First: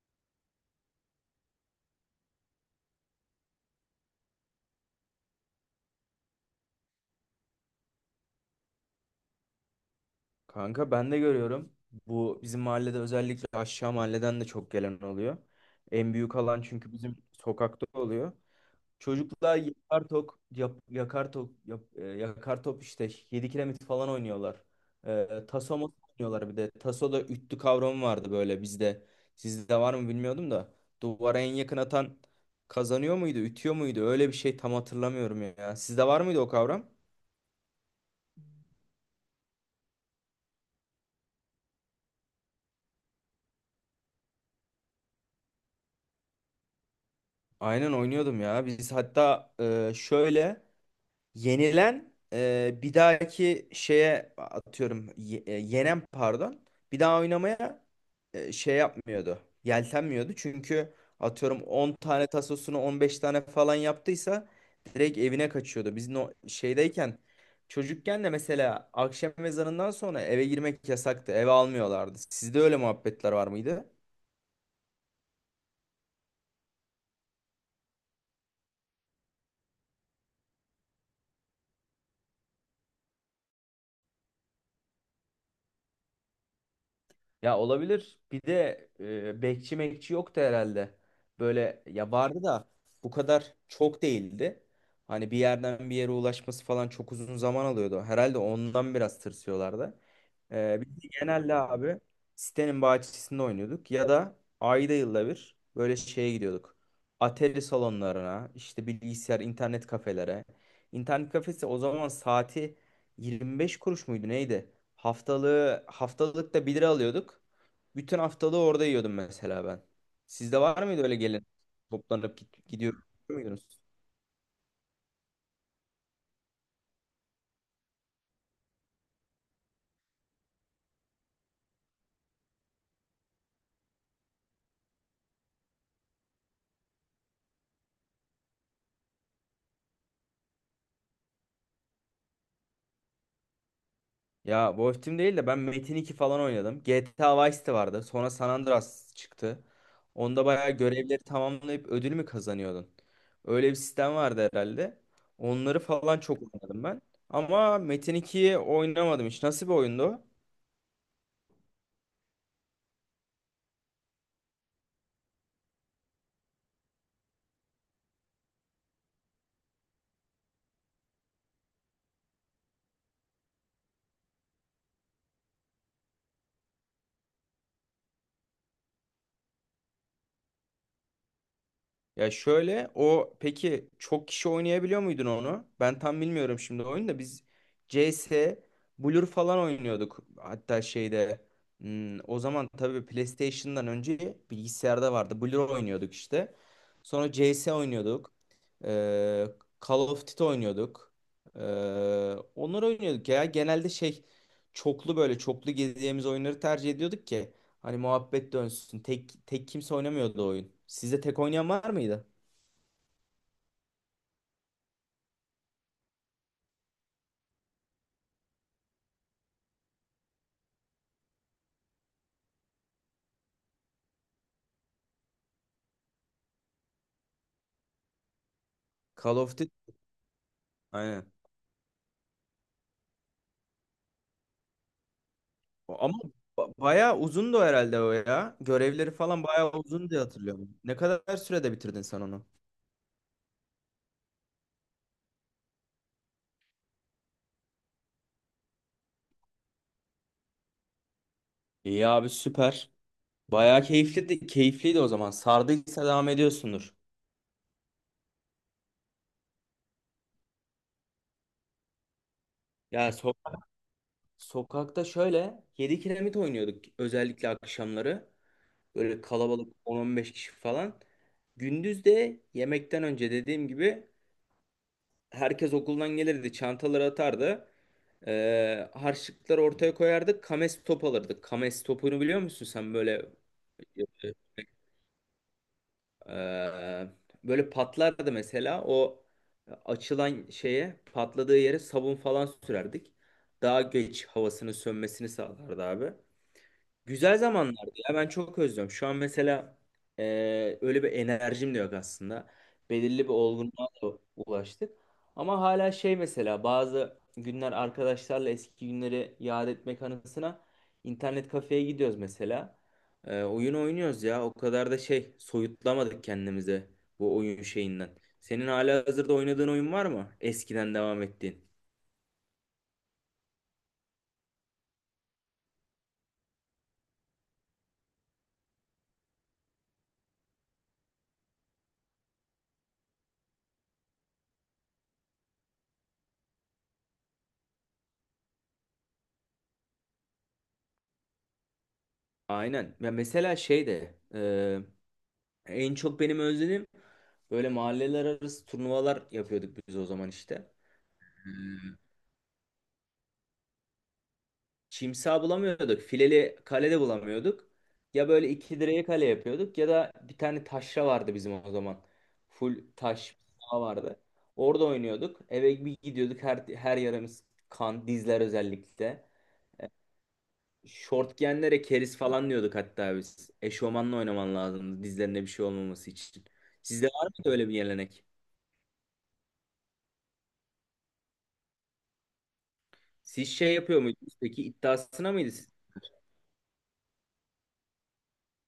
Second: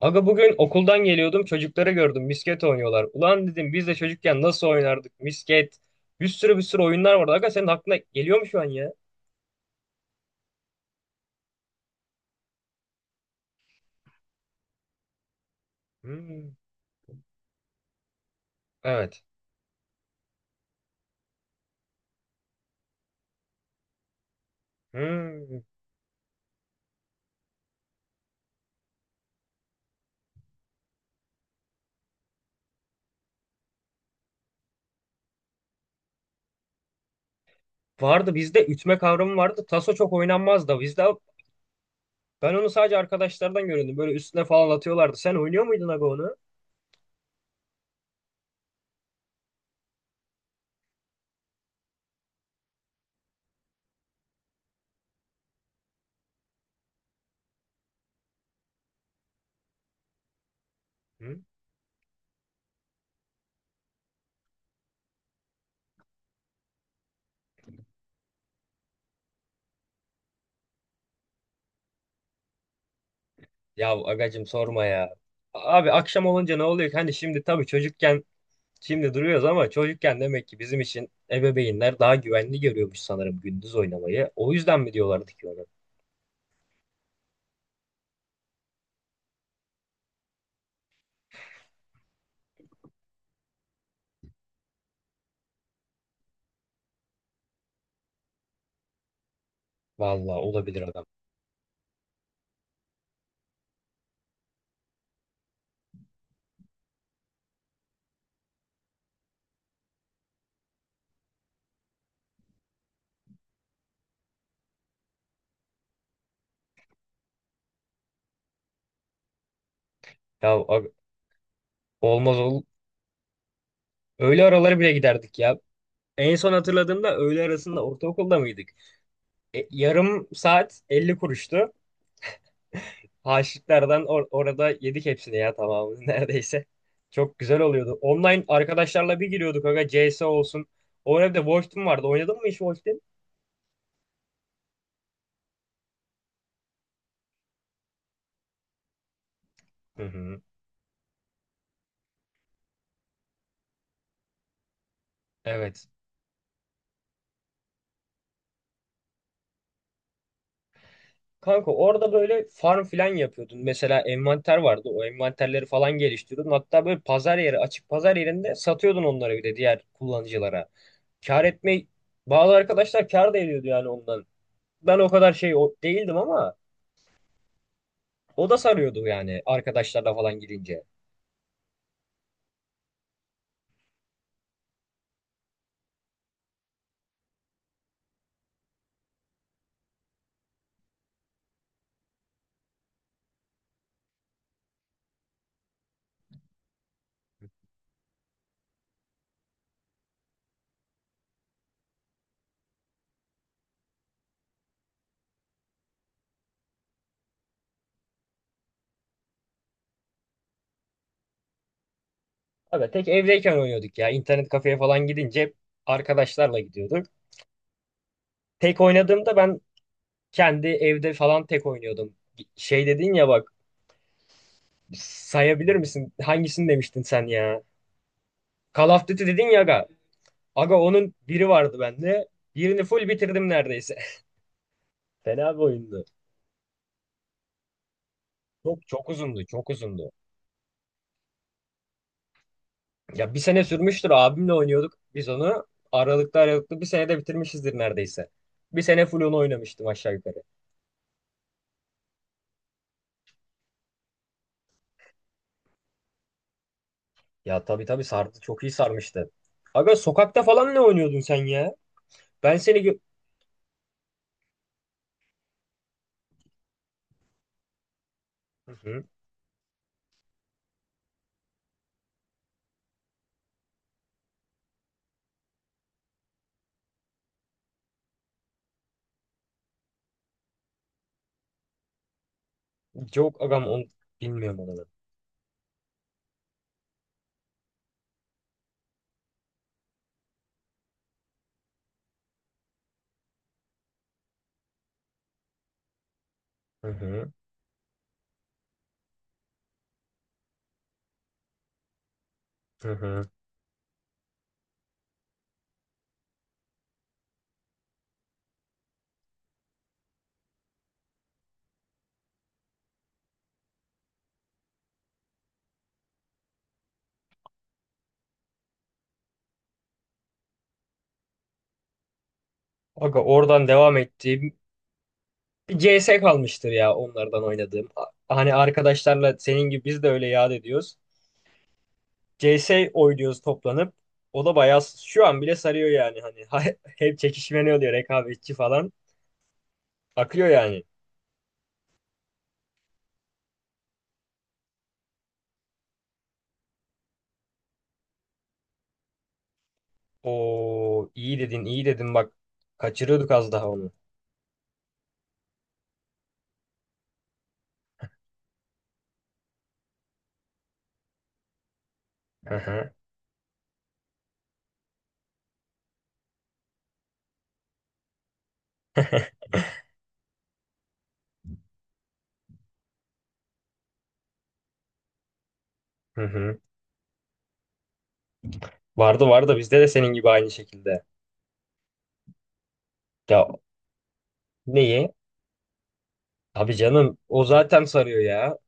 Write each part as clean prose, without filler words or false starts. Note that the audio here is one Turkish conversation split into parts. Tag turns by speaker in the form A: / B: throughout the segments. A: Aga bugün okuldan geliyordum, çocukları gördüm, misket oynuyorlar. Ulan dedim biz de çocukken nasıl oynardık misket. Bir sürü oyunlar vardı. Aga senin aklına geliyor mu şu an ya?
B: Kanka ben de görüyorum. Bu bizim mahallede özellikle aşağı mahalleden de çok gelen oluyor. En büyük
A: Hmm.
B: alan çünkü bizim sokakta oluyor.
A: Evet.
B: Çocuklar yakar tok, yap- yakar tok, yap- e, yakar top işte 7 kiremit falan oynuyorlar.
A: Hmm.
B: Taso masa oynuyorlar bir de. Taso'da üttü kavramı vardı böyle bizde. Sizde var mı bilmiyordum da. Duvara en yakın atan kazanıyor muydu, ütüyor muydu? Öyle bir şey tam hatırlamıyorum ya. Sizde var mıydı o kavram?
A: Vardı, bizde ütme kavramı vardı. Taso çok oynanmazdı. Bizde ben onu sadece arkadaşlardan görüyordum. Böyle üstüne falan atıyorlardı. Sen oynuyor muydun aga onu?
B: Aynen oynuyordum ya. Biz hatta şöyle, yenilen, bir dahaki şeye atıyorum, yenen pardon, bir daha oynamaya şey yapmıyordu. Yeltenmiyordu çünkü
A: Hı?
B: atıyorum 10 tane tasosunu 15 tane falan yaptıysa direkt evine kaçıyordu. Biz no şeydeyken çocukken de mesela akşam ezanından sonra eve girmek yasaktı. Eve almıyorlardı. Sizde öyle muhabbetler var mıydı?
A: Ya agacım sorma ya. Abi akşam olunca ne oluyor ki? Hani şimdi tabii çocukken, şimdi duruyoruz ama çocukken demek ki bizim için ebeveynler daha güvenli görüyormuş sanırım gündüz oynamayı. O yüzden mi diyorlardı ki ona?
B: Ya olabilir. Bir de bekçi mekçi yoktu herhalde. Böyle ya vardı da bu kadar çok değildi. Hani bir yerden bir yere ulaşması falan çok uzun zaman alıyordu. Herhalde ondan biraz tırsıyorlardı.
A: Vallahi olabilir
B: Biz
A: adam.
B: de genelde abi sitenin bahçesinde oynuyorduk. Ya da ayda yılda bir böyle şeye gidiyorduk. Atari salonlarına, işte bilgisayar, internet kafelere. İnternet kafesi o zaman saati 25 kuruş muydu neydi? Haftalık da 1 lira alıyorduk. Bütün haftalığı orada yiyordum mesela ben.
A: Ya
B: Sizde var
A: abi,
B: mıydı öyle gelin
A: olmaz
B: toplanıp
A: ol.
B: gidiyor muydunuz?
A: Öğle araları bile giderdik ya. En son hatırladığımda öğle arasında ortaokulda mıydık? Yarım saat 50 kuruştu. Haşitlerden orada yedik hepsini ya tamamını neredeyse. Çok güzel oluyordu. Online arkadaşlarla bir giriyorduk aga, CS olsun. Orada bir de Wolfteam vardı. Oynadın mı hiç Wolfteam?
B: Ya bu Team değil de ben Metin 2 falan oynadım. GTA Vice de vardı. Sonra San Andreas çıktı.
A: Hı hı.
B: Onda bayağı görevleri tamamlayıp ödül mü kazanıyordun? Öyle bir sistem vardı herhalde. Onları
A: Evet.
B: falan çok oynadım ben. Ama Metin 2'yi oynamadım hiç. Nasıl bir oyundu o?
A: Kanka orada böyle farm filan yapıyordun. Mesela envanter vardı. O envanterleri falan geliştiriyordun. Hatta böyle pazar yeri, açık pazar yerinde satıyordun onları bir de diğer kullanıcılara. Kar etme, bazı arkadaşlar kar da ediyordu yani ondan. Ben o kadar değildim ama o da sarıyordu yani arkadaşlarla falan gidince.
B: Ya şöyle, o peki çok kişi oynayabiliyor muydun onu? Ben tam bilmiyorum şimdi oyunu da. Biz CS, Blur falan oynuyorduk. Hatta şeyde, o zaman tabii PlayStation'dan önce bilgisayarda vardı. Blur oynuyorduk işte. Sonra CS oynuyorduk. Ee, Call of Duty oynuyorduk. Ee, Onları oynuyorduk ya. Genelde şey, çoklu, böyle çoklu gezeceğimiz oyunları tercih ediyorduk ki. Hani muhabbet dönsün. Tek tek kimse oynamıyordu o oyun. Sizde tek oynayan var mıydı?
A: Abi tek evdeyken oynuyorduk ya. İnternet kafeye falan gidince hep arkadaşlarla gidiyorduk. Tek oynadığımda ben kendi evde falan tek oynuyordum. Şey dedin ya bak, sayabilir misin? Hangisini demiştin sen ya? Call of Duty
B: Call
A: dedin
B: of
A: ya
B: Duty.
A: aga. Aga onun
B: Aynen.
A: biri vardı bende. Birini full bitirdim neredeyse. Fena bir oyundu.
B: Ama bayağı uzundu herhalde o ya.
A: Çok çok
B: Görevleri falan
A: uzundu, çok
B: bayağı
A: uzundu.
B: uzun diye hatırlıyorum. Ne kadar sürede bitirdin sen onu?
A: Ya bir sene sürmüştür, abimle oynuyorduk biz onu. Aralıklı bir senede bitirmişizdir neredeyse. Bir sene full onu oynamıştım aşağı yukarı.
B: İyi abi, süper. Bayağı keyifliydi, keyifliydi o zaman. Sardıysa devam ediyorsundur.
A: Ya tabii sardı, çok iyi sarmıştı. Aga sokakta falan ne oynuyordun sen ya? Ben seni gö-
B: Ya sokakta şöyle 7 kiremit oynuyorduk özellikle akşamları.
A: Hı hı.
B: Böyle kalabalık 10-15 kişi falan. Gündüz de yemekten önce dediğim gibi herkes okuldan gelirdi, çantaları atardı. Harçlıkları ortaya koyardık. Kames top alırdık. Kames topunu biliyor musun sen? Böyle
A: Yok agam onu bilmiyorum ben.
B: ee, böyle patlardı mesela. O açılan şeye, patladığı yere sabun falan sürerdik. Daha geç havasının sönmesini sağlardı abi.
A: Hı hı.
B: Güzel zamanlardı ya, ben çok özlüyorum. Şu an mesela öyle bir enerjim de yok aslında.
A: Hı
B: Belirli
A: hı.
B: bir olgunluğa da ulaştık. Ama hala şey, mesela bazı günler arkadaşlarla eski günleri yad etmek anısına internet kafeye gidiyoruz mesela. Oyun oynuyoruz ya, o kadar da şey soyutlamadık kendimize bu oyun şeyinden. Senin hala hazırda oynadığın oyun var mı? Eskiden devam ettiğin.
A: Aga oradan devam ettim. CS kalmıştır ya onlardan oynadığım. Hani arkadaşlarla senin gibi biz de öyle yad ediyoruz. CS oynuyoruz toplanıp. O da bayağı şu an bile sarıyor yani, hani hep çekişme, ne oluyor, rekabetçi falan akıyor yani.
B: Aynen. Ya mesela şey de, en çok benim özledim, böyle mahalleler arası turnuvalar yapıyorduk biz o zaman işte.
A: O iyi dedin, bak, kaçırıyorduk az daha onu.
B: Çimsa bulamıyorduk. Fileli kale de bulamıyorduk. Ya böyle iki direğe kale yapıyorduk ya da bir tane taşra vardı bizim o zaman.
A: Hı
B: Full
A: hı
B: taş saha vardı. Orada oynuyorduk. Eve bir gidiyorduk. Her yarımız kan, dizler özellikle. Şort giyenlere keriz falan diyorduk hatta biz. Eşofmanla oynaman lazımdı dizlerine bir şey olmaması
A: hı
B: için.
A: hı.
B: Sizde var mıydı öyle bir gelenek?
A: Vardı bizde de senin gibi aynı şekilde. Ya,
B: Siz şey yapıyor muydunuz peki,
A: neyi?
B: iddiasına mıydı? Siz?
A: Abi canım o zaten sarıyor ya.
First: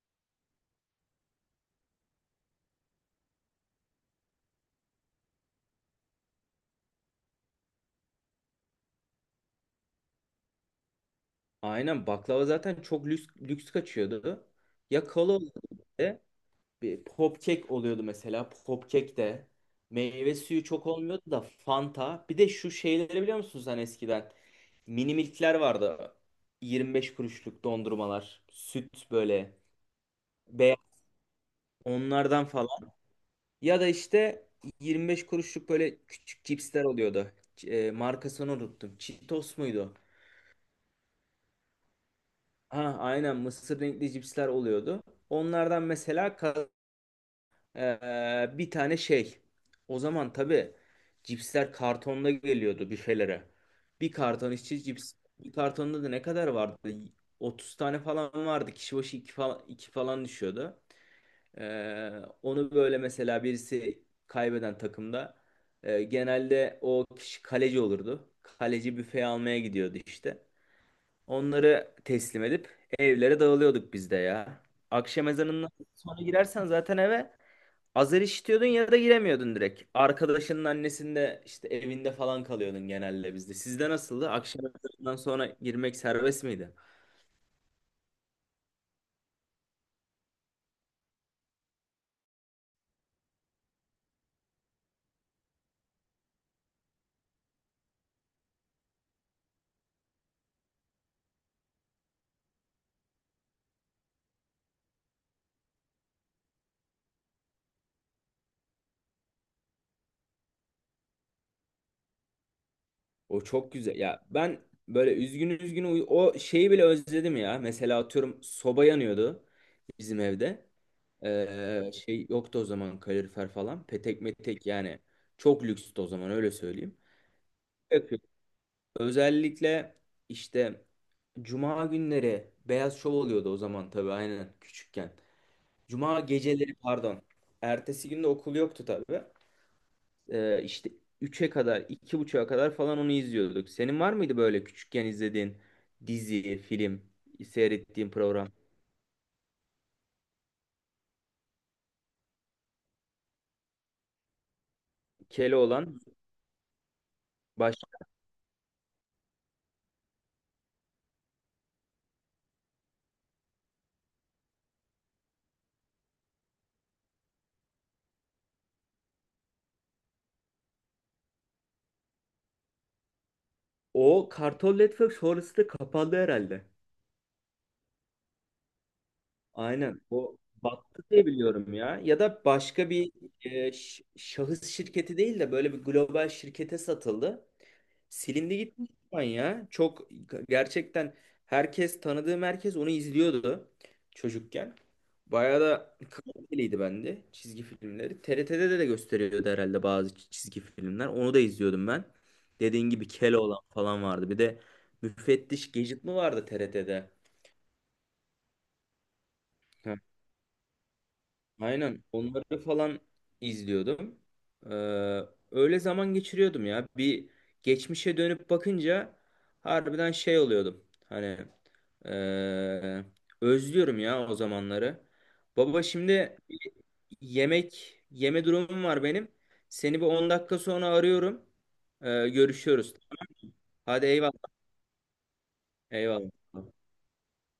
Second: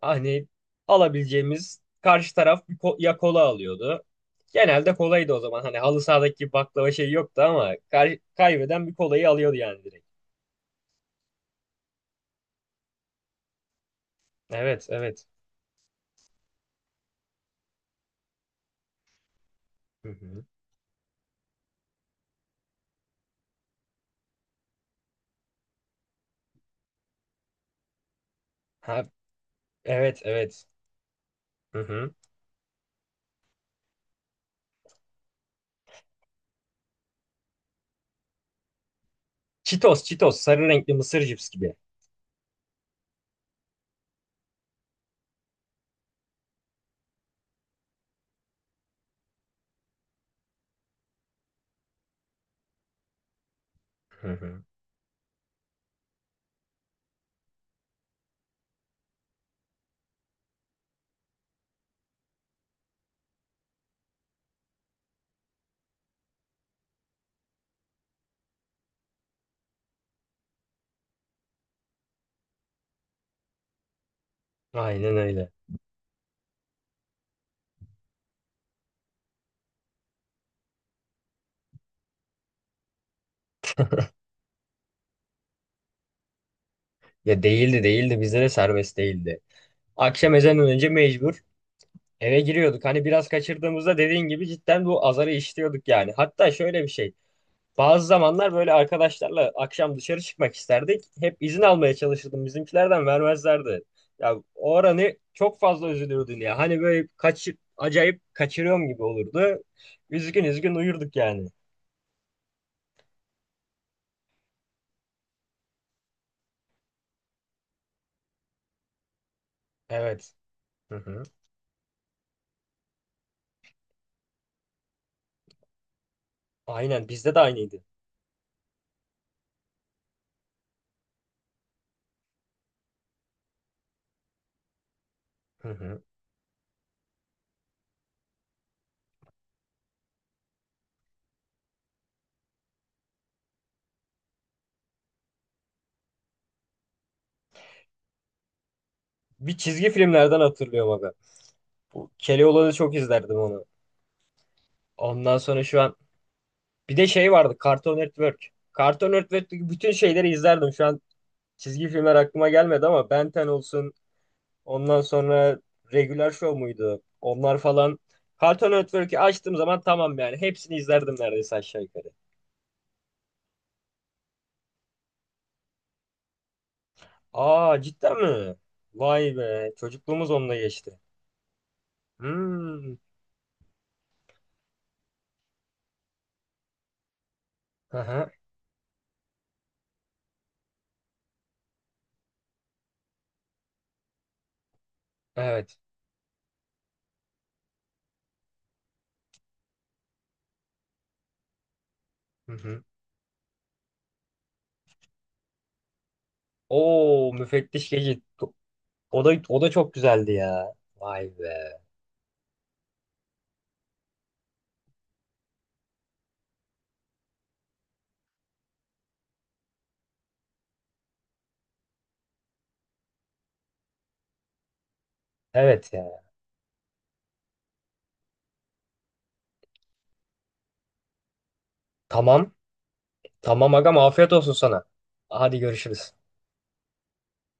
A: Hani alabileceğimiz, karşı taraf bir ya kola alıyordu. Genelde kolaydı o zaman. Hani halı sahadaki gibi baklava şey yoktu ama kaybeden bir kolayı alıyordu yani direkt.
B: Aynen, baklava zaten çok lüks, lüks kaçıyordu.
A: Evet,
B: Ya
A: evet.
B: kola oluyordu bir de, bir pop cake oluyordu mesela. Pop cake de,
A: Hı
B: meyve
A: hı.
B: suyu çok olmuyordu da Fanta. Bir de şu şeyleri biliyor musunuz, hani eskiden mini milkler vardı. 25 kuruşluk dondurmalar,
A: Ha,
B: süt böyle
A: evet, evet.
B: beyaz
A: Hı hı.
B: onlardan falan. Ya da işte 25 kuruşluk böyle küçük cipsler oluyordu. Markasını unuttum. Cheetos muydu?
A: Cheetos, Cheetos. Sarı renkli mısır cips gibi.
B: Ha, aynen mısır renkli cipsler oluyordu. Onlardan mesela bir tane şey. O zaman tabii cipsler kartonda geliyordu büfelere. Bir
A: Hı
B: karton
A: hı.
B: içi cips. Bir kartonda da ne kadar vardı? 30 tane falan vardı. Kişi başı 2 falan, iki falan düşüyordu. Eee, Onu böyle mesela birisi kaybeden takımda, genelde o kişi kaleci olurdu. Kaleci büfeye almaya gidiyordu işte. Onları teslim edip evlere dağılıyorduk biz de ya.
A: Aynen
B: Akşam
A: öyle.
B: ezanından sonra girersen zaten eve azar işitiyordun ya da giremiyordun direkt. Arkadaşının annesinde, işte evinde falan kalıyordun genelde bizde. Sizde nasıldı? Akşam ezanından sonra girmek serbest miydi?
A: Ya değildi. Bizde de serbest değildi. Akşam ezanından önce mecbur eve giriyorduk. Hani biraz kaçırdığımızda dediğin gibi cidden bu azarı işliyorduk yani. Hatta şöyle bir şey. Bazı zamanlar böyle arkadaşlarla akşam dışarı çıkmak isterdik. Hep izin almaya çalışırdım, bizimkilerden vermezlerdi. Ya o aranı çok fazla üzülürdün ya. Hani böyle acayip kaçırıyorum gibi olurdu. Üzgün üzgün uyurduk yani.
B: O çok güzel. Ya ben böyle üzgün üzgün o şeyi bile özledim ya. Mesela atıyorum soba yanıyordu bizim
A: Evet.
B: evde.
A: Hı hı.
B: Şey yoktu o zaman, kalorifer falan. Petek metek yani. Çok lükstü o zaman, öyle söyleyeyim.
A: Aynen, bizde de aynıydı.
B: Özellikle işte Cuma günleri Beyaz Şov oluyordu o zaman, tabii aynen küçükken.
A: Hı hı.
B: Cuma geceleri pardon. Ertesi günde okul yoktu tabii. İşte 3'e kadar, 2.30'a kadar falan onu izliyorduk. Senin var mıydı böyle küçükken izlediğin dizi, film, seyrettiğin program?
A: Bir çizgi filmlerden hatırlıyorum abi. Bu Keloğlan'ı çok izlerdim onu. Ondan sonra şu an
B: Keloğlan
A: bir de şey vardı,
B: baş...
A: Cartoon Network. Cartoon Network'teki bütün şeyleri izlerdim. Şu an çizgi filmler aklıma gelmedi ama Ben 10 olsun, ondan sonra Regular Show muydu? Onlar falan. Cartoon Network'ü açtığım zaman tamam yani. Hepsini izlerdim neredeyse aşağı yukarı.
B: O Kartal Network sonrası da kapandı herhalde.
A: Aa, cidden mi? Vay be.
B: Aynen.
A: Çocukluğumuz
B: O
A: onunla geçti.
B: battı diye biliyorum ya. Ya da başka
A: Hmm.
B: bir, şahıs şirketi değil de böyle bir global şirkete satıldı.
A: Aha,
B: Silindi gitmiş şu an ya. Çok gerçekten, herkes, tanıdığım herkes onu izliyordu çocukken. Bayağı
A: evet.
B: da kaliteliydi bende çizgi filmleri. TRT'de de gösteriyordu herhalde bazı çizgi filmler. Onu da izliyordum ben.
A: Hı hı.
B: Dediğin gibi Keloğlan falan vardı. Bir de Müfettiş Gadget mi vardı TRT'de?
A: Oo, müfettiş Gecit. O da, o da çok güzeldi ya. Vay be.
B: Aynen onları falan izliyordum. Ee, Öyle zaman geçiriyordum ya. Bir geçmişe dönüp bakınca harbiden şey oluyordum. Hani ee, özlüyorum ya o zamanları. Baba
A: Evet ya.
B: şimdi yemek yeme durumum var benim. Seni bir 10 dakika sonra arıyorum.
A: Tamam.
B: Görüşüyoruz.
A: Tamam agam,
B: Hadi eyvallah.
A: afiyet olsun sana. Hadi görüşürüz.
B: Eyvallah.